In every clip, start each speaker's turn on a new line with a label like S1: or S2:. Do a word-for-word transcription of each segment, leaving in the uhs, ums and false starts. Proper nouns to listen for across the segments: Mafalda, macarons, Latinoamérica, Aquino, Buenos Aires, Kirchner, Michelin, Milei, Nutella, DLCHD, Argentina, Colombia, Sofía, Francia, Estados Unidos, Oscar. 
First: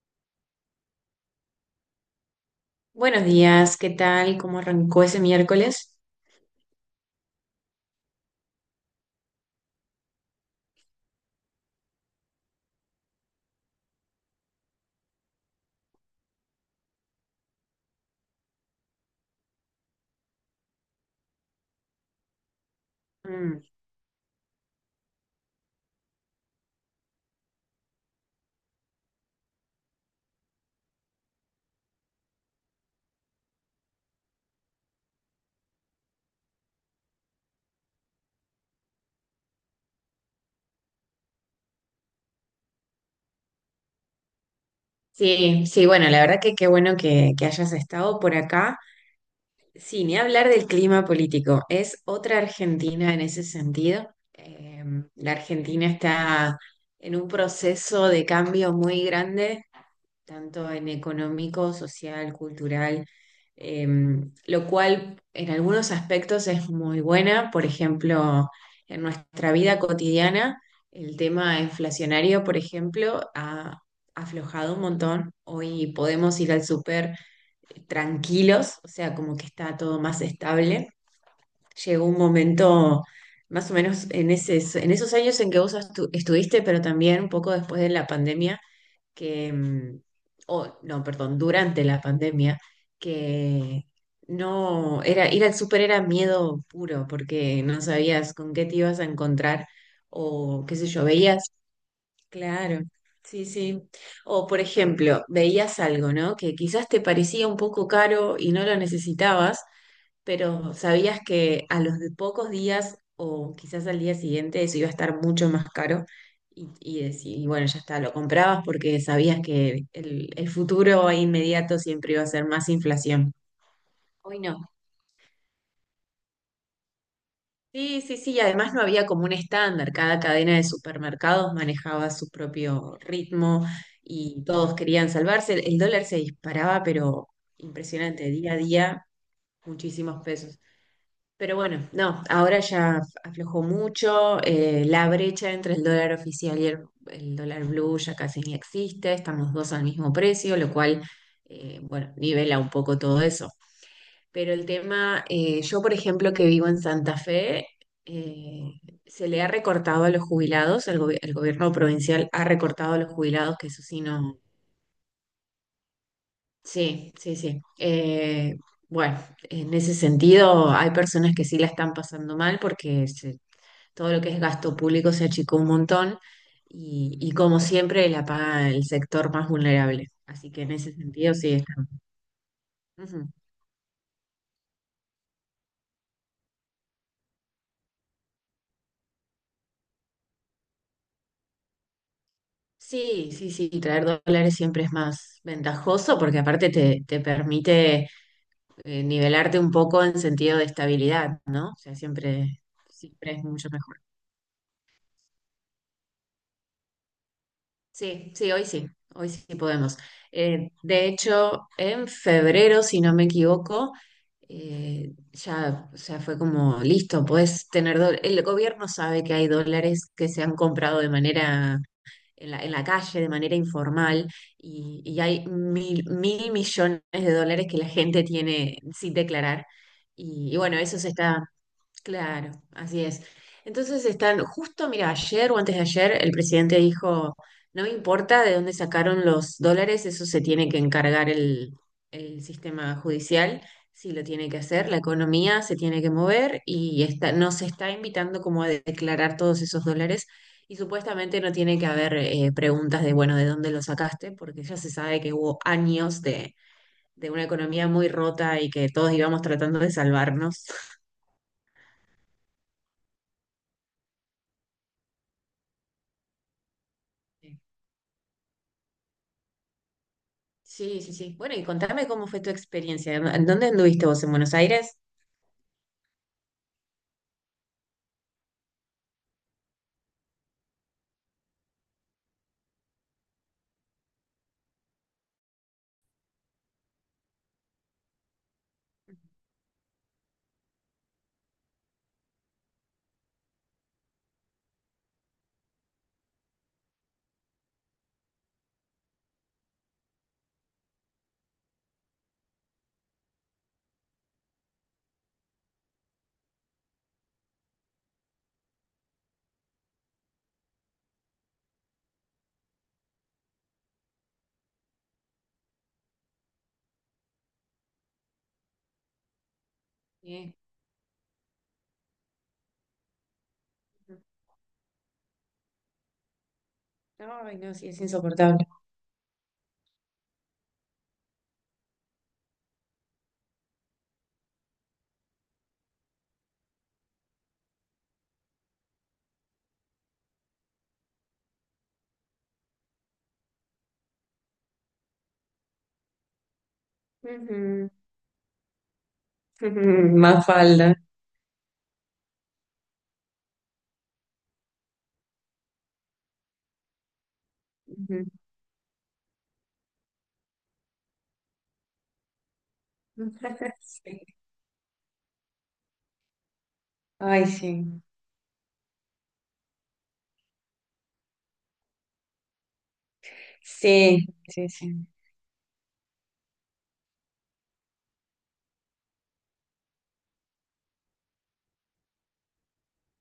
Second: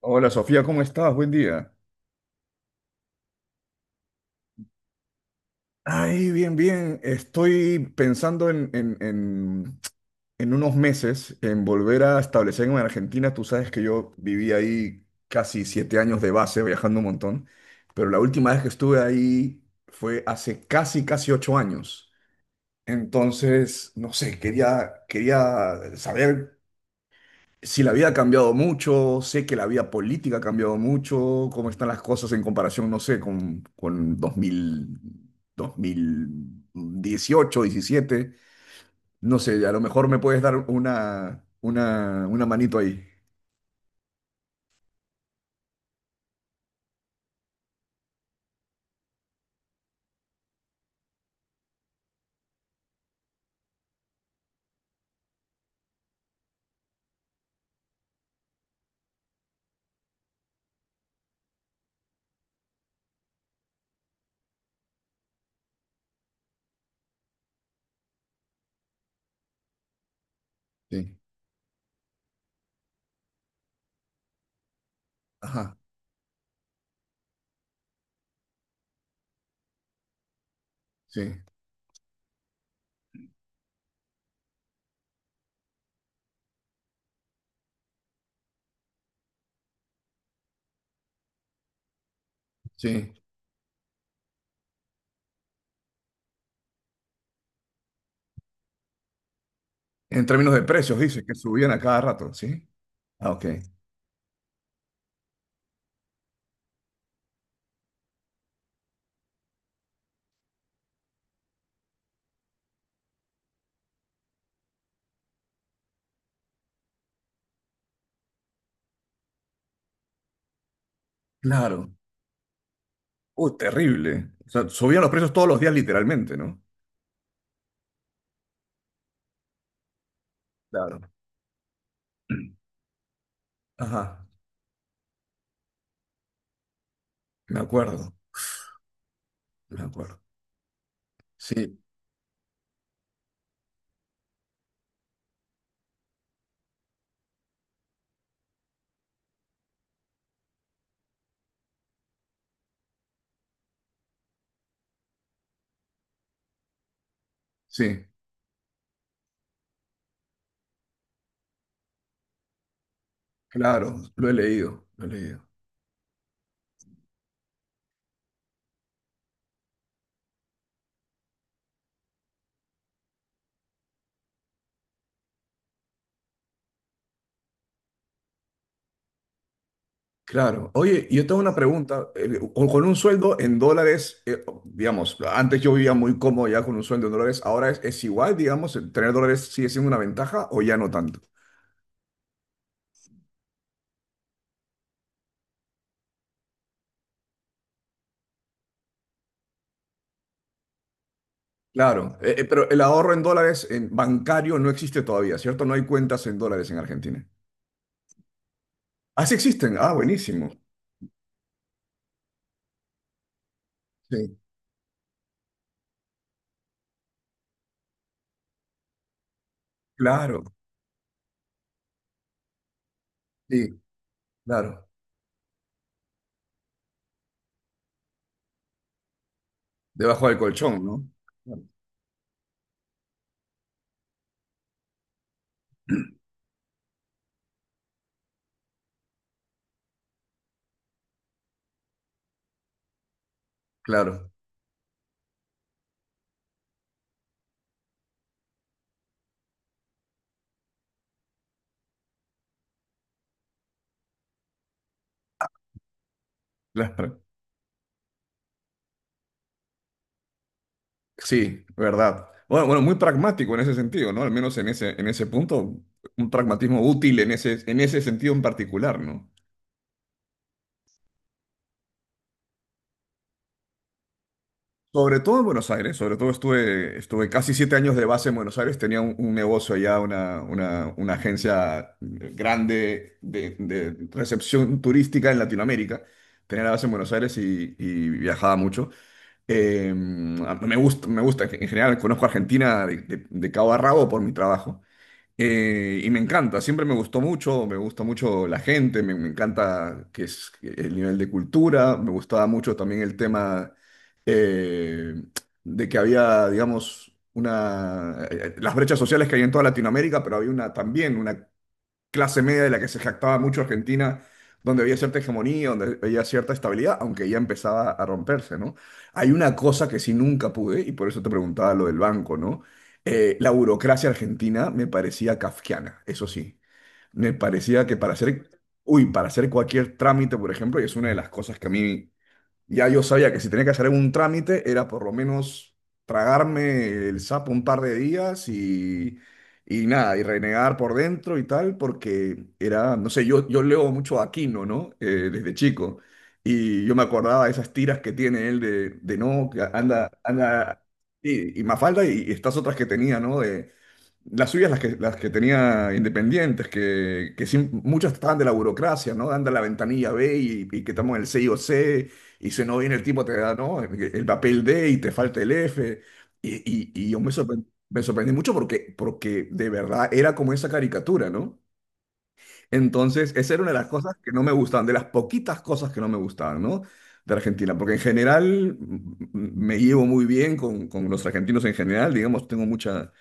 S1: Hola Sofía, ¿cómo estás? Buen día.
S2: Buenos días, ¿qué tal? ¿Cómo arrancó ese miércoles?
S1: Ay, bien, bien. Estoy pensando en, en, en, en unos meses en volver a establecerme en Argentina. Tú sabes que yo viví ahí casi siete años de base, viajando un montón, pero la última vez que estuve ahí fue hace casi, casi ocho años.
S2: Mm,
S1: Entonces, no sé, quería, quería saber si la vida ha cambiado mucho, sé que la vida política ha cambiado mucho, cómo están las cosas en comparación, no sé, con, con dos dos mil dos mil dieciocho diecisiete no sé, a lo mejor me puedes dar una, una, una manito ahí.
S2: sí, sí, bueno, la verdad que qué bueno que, que hayas estado por acá. Sí, ni hablar del clima político, es otra Argentina en ese sentido. Eh, la Argentina está en un proceso de cambio muy grande tanto en económico, social, cultural, eh, lo cual en algunos aspectos es muy buena. Por ejemplo, en nuestra vida cotidiana, el
S1: Sí,
S2: tema inflacionario, por ejemplo, ha aflojado un montón.
S1: ajá,
S2: Hoy podemos ir al súper tranquilos, o sea, como que está todo más estable.
S1: sí,
S2: Llegó un momento. Más o menos en ese, en esos años en que vos estu- estuviste, pero también un poco después de la pandemia, que, mm, o no, perdón, durante la pandemia,
S1: sí.
S2: que no, era, ir al súper era miedo puro, porque no sabías con qué te ibas a encontrar,
S1: En términos de
S2: o qué sé
S1: precios,
S2: yo,
S1: dice que
S2: veías,
S1: subían a cada rato, ¿sí?
S2: claro,
S1: Ah,
S2: sí,
S1: ok.
S2: sí. O por ejemplo, veías algo, ¿no? Que quizás te parecía un poco caro y no lo necesitabas, pero sabías que a los de pocos días o quizás al día siguiente eso iba a estar mucho más caro y, y, decí- y bueno, ya está, lo comprabas porque sabías que el, el futuro inmediato
S1: Claro.
S2: siempre iba a ser más inflación.
S1: Uy, terrible.
S2: Hoy
S1: O
S2: no.
S1: sea, subían los precios todos los días literalmente, ¿no?
S2: Sí, sí, sí, y además no había como un estándar, cada cadena de
S1: Claro.
S2: supermercados manejaba su propio ritmo
S1: Ajá,
S2: y todos querían salvarse. El dólar se disparaba, pero
S1: me acuerdo,
S2: impresionante, día a día,
S1: me acuerdo.
S2: muchísimos pesos. Pero
S1: Sí,
S2: bueno, no, ahora ya af- aflojó mucho, eh, la brecha entre el dólar oficial y el, el dólar blue ya casi ni existe, están los dos al mismo precio, lo cual, eh, bueno, nivela un poco todo eso. Pero el tema, eh, yo por ejemplo que vivo en Santa Fe,
S1: sí,
S2: eh, se le ha recortado a los jubilados, el, gobi- el gobierno provincial ha recortado a los jubilados, que eso
S1: claro,
S2: sí
S1: lo he
S2: no.
S1: leído, lo he leído.
S2: Sí, sí, sí. Eh, bueno, en ese sentido hay personas que sí la están pasando mal porque se todo lo que es gasto público se achicó un montón y, y como siempre la paga el sector más vulnerable. Así que
S1: Claro.
S2: en ese
S1: Oye, yo
S2: sentido
S1: tengo
S2: sí
S1: una
S2: está.
S1: pregunta. eh, Con con un
S2: Ujú.
S1: sueldo en dólares, eh, digamos, antes yo vivía muy cómodo ya con un sueldo en dólares, ahora es, es igual, digamos, el tener dólares sigue siendo una ventaja o ya no tanto.
S2: Sí, sí, sí, traer dólares siempre es más ventajoso porque aparte te, te permite eh, nivelarte un poco en sentido de estabilidad, ¿no? O sea,
S1: Claro, eh, eh,
S2: siempre,
S1: pero el ahorro en
S2: siempre es
S1: dólares
S2: mucho
S1: en
S2: mejor.
S1: bancario no existe todavía, ¿cierto? No hay cuentas en dólares en Argentina.
S2: Sí, sí, hoy sí,
S1: Ah,
S2: hoy
S1: sí
S2: sí
S1: existen. Ah,
S2: podemos.
S1: buenísimo.
S2: Eh, de hecho, en febrero, si no me equivoco,
S1: Sí,
S2: eh, ya, ya fue como listo, puedes tener dólares. El gobierno sabe que hay dólares que se
S1: claro,
S2: han comprado de manera en la, en la calle, de manera
S1: sí,
S2: informal,
S1: claro.
S2: y, y hay mil, mil millones de dólares que la gente tiene sin declarar.
S1: Debajo del
S2: Y, y bueno,
S1: colchón,
S2: eso
S1: ¿no?
S2: se está.
S1: Claro,
S2: Claro, así es. Entonces están, justo, mira, ayer o antes de ayer, el presidente dijo, no me importa de dónde sacaron los dólares, eso se tiene que encargar el, el sistema judicial, sí lo tiene que hacer, la economía se tiene que mover y está, nos está invitando como a declarar todos esos dólares y supuestamente no tiene que haber eh, preguntas de, bueno, ¿de dónde lo sacaste? Porque ya se sabe que hubo años de,
S1: claro, claro.
S2: de una economía muy rota y que todos íbamos tratando de salvarnos.
S1: Sí, verdad. Bueno, bueno, muy pragmático en ese sentido, ¿no? Al menos en ese, en ese punto, un pragmatismo útil en ese, en ese sentido en particular, ¿no?
S2: Sí, sí, sí. Bueno, y contame cómo fue tu experiencia. ¿En dónde anduviste vos? ¿En Buenos Aires?
S1: Sobre todo en Buenos Aires, sobre todo estuve, estuve casi siete años de base en Buenos Aires, tenía un, un negocio allá, una, una, una agencia grande de, de recepción turística en Latinoamérica, tenía la base en Buenos Aires y, y viajaba mucho. Eh, me gusta, me gusta, en general conozco Argentina de, de de cabo a rabo por mi trabajo. Eh, y me encanta, siempre me gustó mucho, me gusta mucho la gente, me, me encanta que es el nivel de cultura, me gustaba mucho también el tema eh, de que había, digamos, una, eh, eh, las brechas sociales que hay en toda Latinoamérica, pero había una, también una clase media de la que se jactaba mucho Argentina, donde había cierta hegemonía, donde había cierta estabilidad, aunque ya empezaba a romperse, ¿no? Hay una cosa que sí nunca
S2: Sí.
S1: pude, y por eso te preguntaba lo del banco, ¿no? Eh, la burocracia argentina me parecía kafkiana, eso sí. Me
S2: Ay, no,
S1: parecía
S2: sí,
S1: que
S2: es
S1: para hacer,
S2: insoportable.
S1: uy, para hacer cualquier trámite, por ejemplo, y es una de las cosas que a mí ya yo sabía que si tenía que hacer algún trámite era por lo menos tragarme el sapo un par de días y, y nada, y renegar por dentro y tal, porque era, no sé, yo, yo leo mucho a Aquino, ¿no? Eh, desde chico. Y yo me acordaba de esas
S2: Ujú.
S1: tiras que tiene él de, de no, que anda,
S2: Más
S1: anda,
S2: falda.
S1: y, y Mafalda y, y estas otras que tenía, ¿no? De, las suyas, las que, las que tenía independientes, que, que sí, muchas
S2: Ujú.
S1: estaban de la burocracia, ¿no? Anda a la ventanilla B y, y que estamos en el C o C, y si no viene el tipo te da, ¿no? El,
S2: Sí.
S1: el papel D y te falta el F. Y, y- y yo me
S2: Ay,
S1: sorpre-
S2: sí.
S1: me sorprendí mucho porque, porque de verdad era como esa caricatura, ¿no? Entonces, esa era una de las cosas
S2: Sí,
S1: que no me
S2: sí,
S1: gustaban, de las
S2: sí.
S1: poquitas cosas que no me gustaban, ¿no? De Argentina, porque en general mm, mm, me llevo muy bien con, con los argentinos en general, digamos, tengo mucha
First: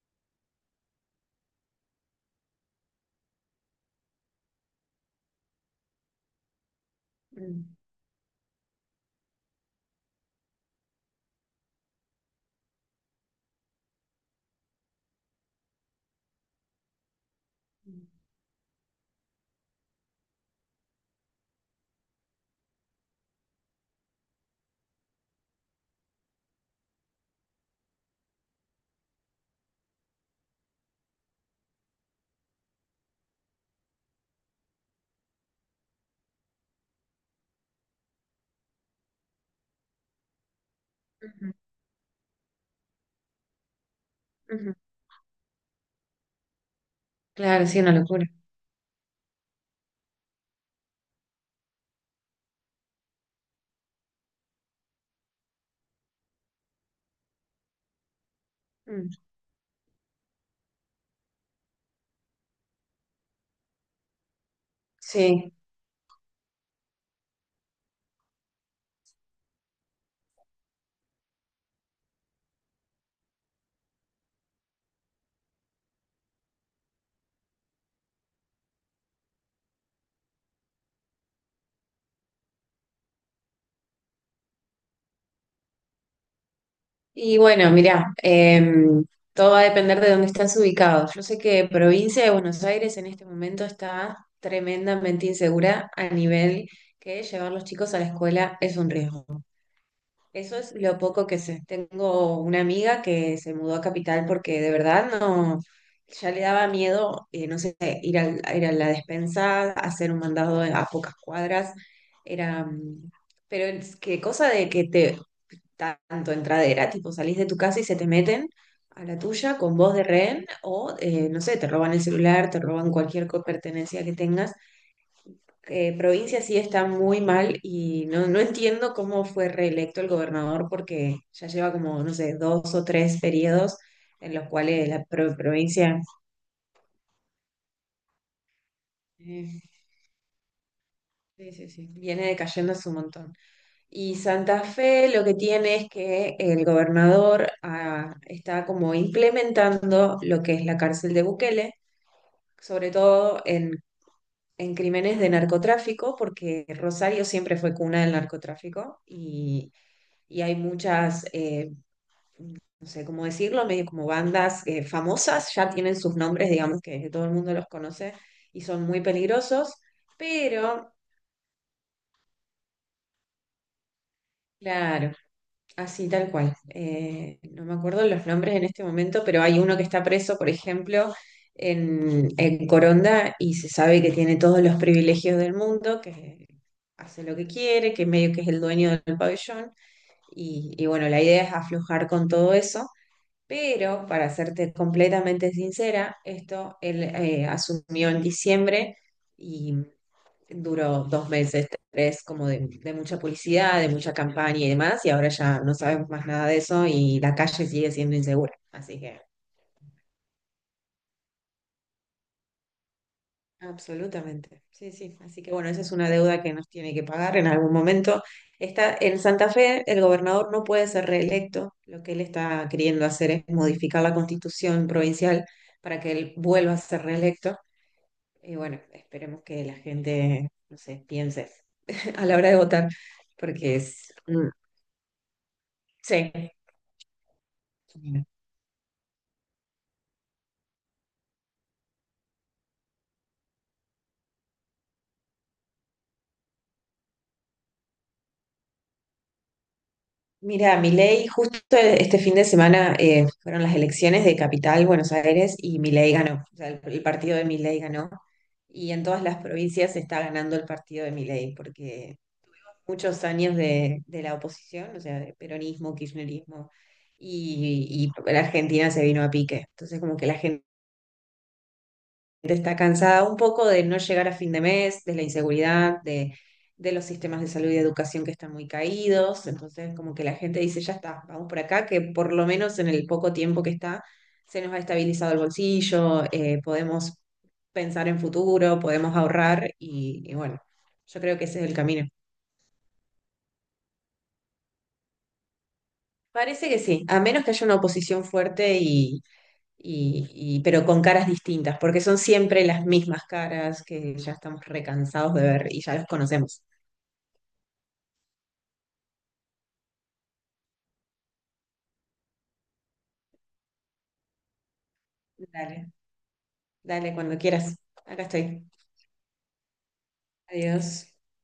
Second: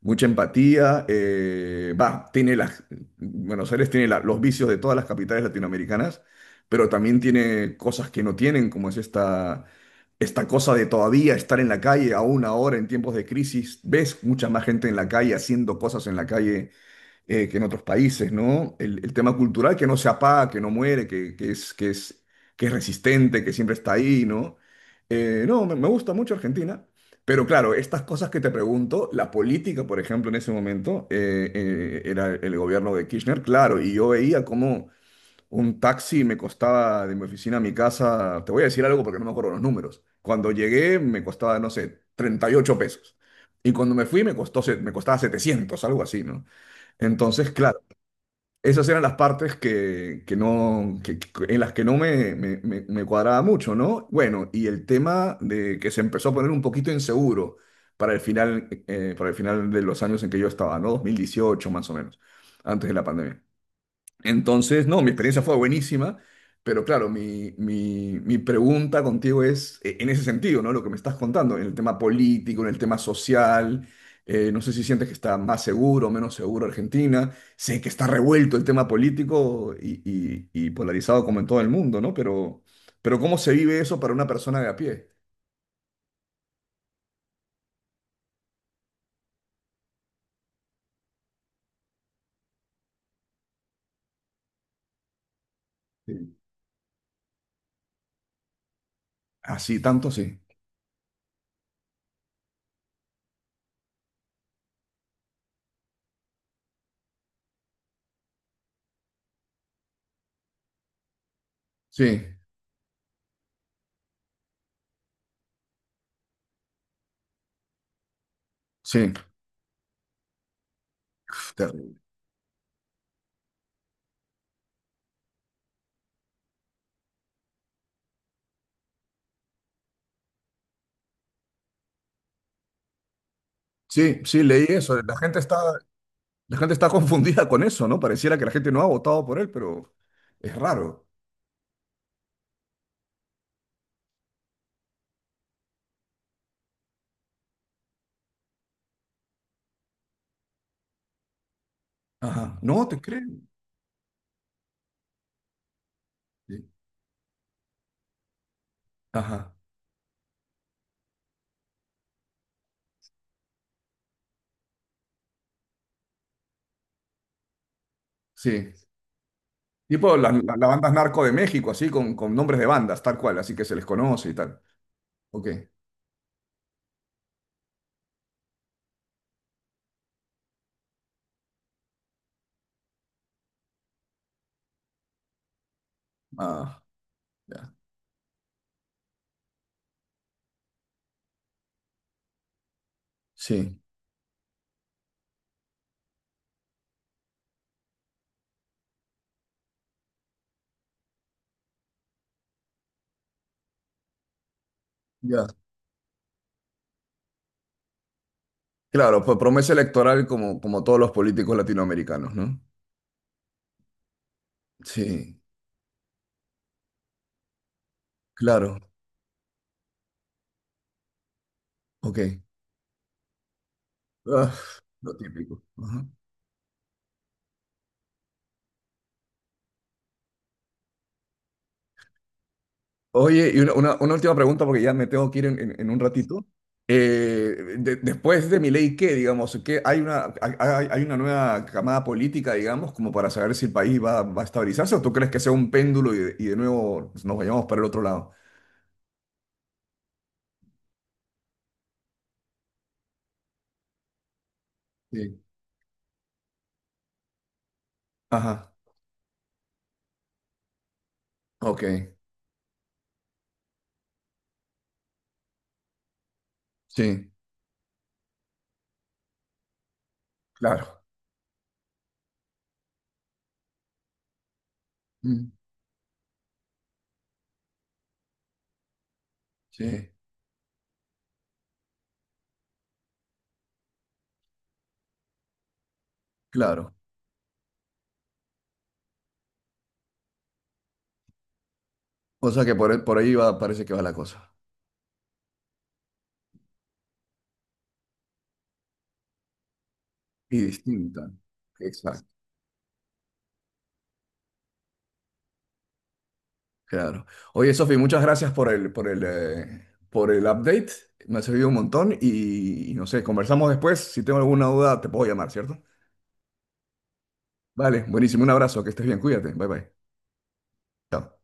S1: mucha empatía. eh, va, tiene las, Buenos Aires tiene la- los vicios de todas las capitales latinoamericanas, pero también
S2: Mm.
S1: tiene cosas que no tienen, como es esta, esta cosa de todavía estar en la calle, aún ahora en tiempos de crisis, ves mucha más gente en la calle haciendo cosas en la calle eh, que en otros países, ¿no? El, el tema cultural que no se apaga, que no muere, que, que es, que es, que es resistente, que siempre está ahí, ¿no? Eh, no, me, me gusta mucho Argentina, pero claro, estas cosas que te pregunto, la política, por ejemplo, en ese momento, eh, eh, era el gobierno de Kirchner, claro, y yo veía cómo un taxi me costaba de mi oficina a mi casa, te voy a decir algo porque no me acuerdo los números, cuando llegué me
S2: Ujú,
S1: costaba, no sé, treinta y ocho pesos. Y cuando me fui me costó,
S2: ujú.
S1: se- me costaba setecientos, algo así, ¿no? Entonces,
S2: Claro,
S1: claro,
S2: sí, una locura.
S1: esas eran las partes que, que no, que- que- en las que no me, me- me- me cuadraba mucho, ¿no? Bueno, y el tema de que se empezó a poner un poquito inseguro para el final,
S2: Mm.
S1: eh, para el final de los años en que yo estaba, ¿no? dos mil dieciocho más o menos, antes de la pandemia. Entonces, no, mi experiencia
S2: Sí.
S1: fue buenísima, pero claro, mi, mi- mi pregunta contigo es eh, en ese sentido, ¿no? Lo que me estás contando, en el tema político, en el tema social, eh, no sé si sientes que está más seguro o menos seguro Argentina, sé que está revuelto el tema político y, y- y polarizado como en todo el mundo, ¿no? Pero, pero ¿cómo se vive eso para una persona de a pie?
S2: Y bueno, mirá, em, todo va a depender de dónde estás ubicado. Yo sé que provincia de Buenos Aires en este momento está tremendamente insegura a
S1: Sí.
S2: nivel que llevar los chicos a la escuela es un riesgo.
S1: Así, tanto sí.
S2: Eso es lo poco que sé. Tengo una amiga que se mudó a Capital porque de verdad no, ya le daba miedo, eh, no sé, ir al- a ir a la despensa, hacer un mandado a pocas cuadras.
S1: Sí,
S2: Era, mm, pero es que cosa de que te tanto entradera, tipo salís de tu casa y se te meten a
S1: sí.
S2: la tuya con voz de rehén o, eh, no sé, te roban
S1: Terrible.
S2: el celular, te roban cualquier co- pertenencia que tengas. Eh, provincia sí está muy mal y no, no entiendo cómo fue reelecto el gobernador porque ya lleva como, no sé, dos o tres periodos
S1: Sí,
S2: en
S1: sí,
S2: los
S1: leí
S2: cuales
S1: eso.
S2: la
S1: La
S2: pro-
S1: gente está.
S2: provincia
S1: La gente está confundida con eso, ¿no? Pareciera que la gente no ha votado por él,
S2: eh,
S1: pero es raro.
S2: sí, sí, sí, viene decayendo hace un montón. Y Santa Fe lo que tiene es que el gobernador ah, está como implementando lo que es la cárcel de Bukele,
S1: Ajá. No,
S2: sobre
S1: te
S2: todo
S1: creen.
S2: en, en, crímenes de narcotráfico,
S1: Sí.
S2: porque Rosario siempre fue cuna del narcotráfico
S1: Ajá.
S2: y, y hay muchas, eh, no sé cómo decirlo, medio como bandas eh, famosas, ya tienen sus nombres, digamos que todo el mundo los conoce y
S1: Sí.
S2: son muy peligrosos,
S1: Tipo las la, las
S2: pero.
S1: bandas narco de México, así, con, con nombres de bandas, tal cual, así que se les conoce y tal.
S2: Claro,
S1: Ok.
S2: así, tal cual. Eh, no me acuerdo los nombres en este momento, pero hay uno que está preso, por ejemplo, en, en Coronda y se sabe que tiene todos los privilegios del mundo, que
S1: Ah,
S2: hace lo que
S1: ya.
S2: quiere, que medio que es el dueño del pabellón. Y, y bueno, la idea es aflojar con todo eso.
S1: Sí.
S2: Pero, para serte completamente sincera, esto él eh, asumió en diciembre y duró dos meses, tres, como de, de mucha publicidad, de mucha campaña y demás, y ahora
S1: Ya.
S2: ya no sabemos más nada de eso y la calle sigue siendo insegura. Así que.
S1: Claro, pues promesa electoral como, como todos los políticos latinoamericanos, ¿no?
S2: Absolutamente. Sí, sí.
S1: Sí,
S2: Así que bueno, esa es una deuda que nos tiene que pagar en algún momento.
S1: claro.
S2: Está en Santa Fe, el gobernador no puede ser reelecto. Lo que él
S1: Ok.
S2: está queriendo hacer es modificar la
S1: Ah,
S2: constitución
S1: lo
S2: provincial
S1: típico.
S2: para
S1: Ajá.
S2: que él vuelva a ser reelecto. Y bueno, esperemos que la gente, no sé, piense a la hora de votar,
S1: Oye, y una,
S2: porque
S1: una-
S2: es.
S1: una última
S2: mm,
S1: pregunta porque ya me tengo que ir en, en- en un
S2: Sí.
S1: ratito. Eh, de- después de Milei, ¿qué, digamos? ¿Qué, hay una, hay, hay- hay una nueva camada política, digamos, como para saber si el país va, va a estabilizarse o tú crees que sea un péndulo y, de y de nuevo nos vayamos para el otro lado?
S2: Mira, Milei, justo este fin de semana eh, fueron las elecciones de Capital, Buenos
S1: Sí.
S2: Aires, y Milei ganó. O sea, el, el partido de Milei ganó.
S1: Ajá,
S2: Y en todas las provincias está ganando el partido de Milei,
S1: ok,
S2: porque muchos años de, de la oposición, o sea, de peronismo, kirchnerismo,
S1: sí,
S2: y, y la Argentina se vino a pique. Entonces, como que la gente
S1: claro.
S2: está cansada un poco de no llegar a fin de mes, de la
S1: Mm,
S2: inseguridad, de, de los sistemas de salud y educación que están muy caídos. Entonces,
S1: sí,
S2: como que la gente dice, ya está, vamos por acá, que por lo menos en el poco tiempo que está, se nos ha estabilizado el bolsillo, eh,
S1: claro.
S2: podemos pensar en futuro, podemos ahorrar y, y bueno, yo creo que ese es el camino.
S1: O sea que por, por ahí va, parece que va la cosa.
S2: Parece que sí, a menos que haya una oposición fuerte y, y, y-
S1: Y
S2: pero con caras
S1: distinta.
S2: distintas, porque son
S1: Exacto.
S2: siempre las mismas caras que ya estamos recansados de ver y ya los conocemos.
S1: Claro. Oye, Sofi, muchas gracias por el, por el, eh, por el update. Me ha servido un montón y, y no sé, conversamos después. Si tengo alguna duda, te puedo llamar, ¿cierto?
S2: Dale, dale, cuando quieras.
S1: Vale,
S2: Acá
S1: buenísimo. Un
S2: estoy.
S1: abrazo, que estés bien, cuídate. Bye bye.
S2: Adiós.
S1: Chao.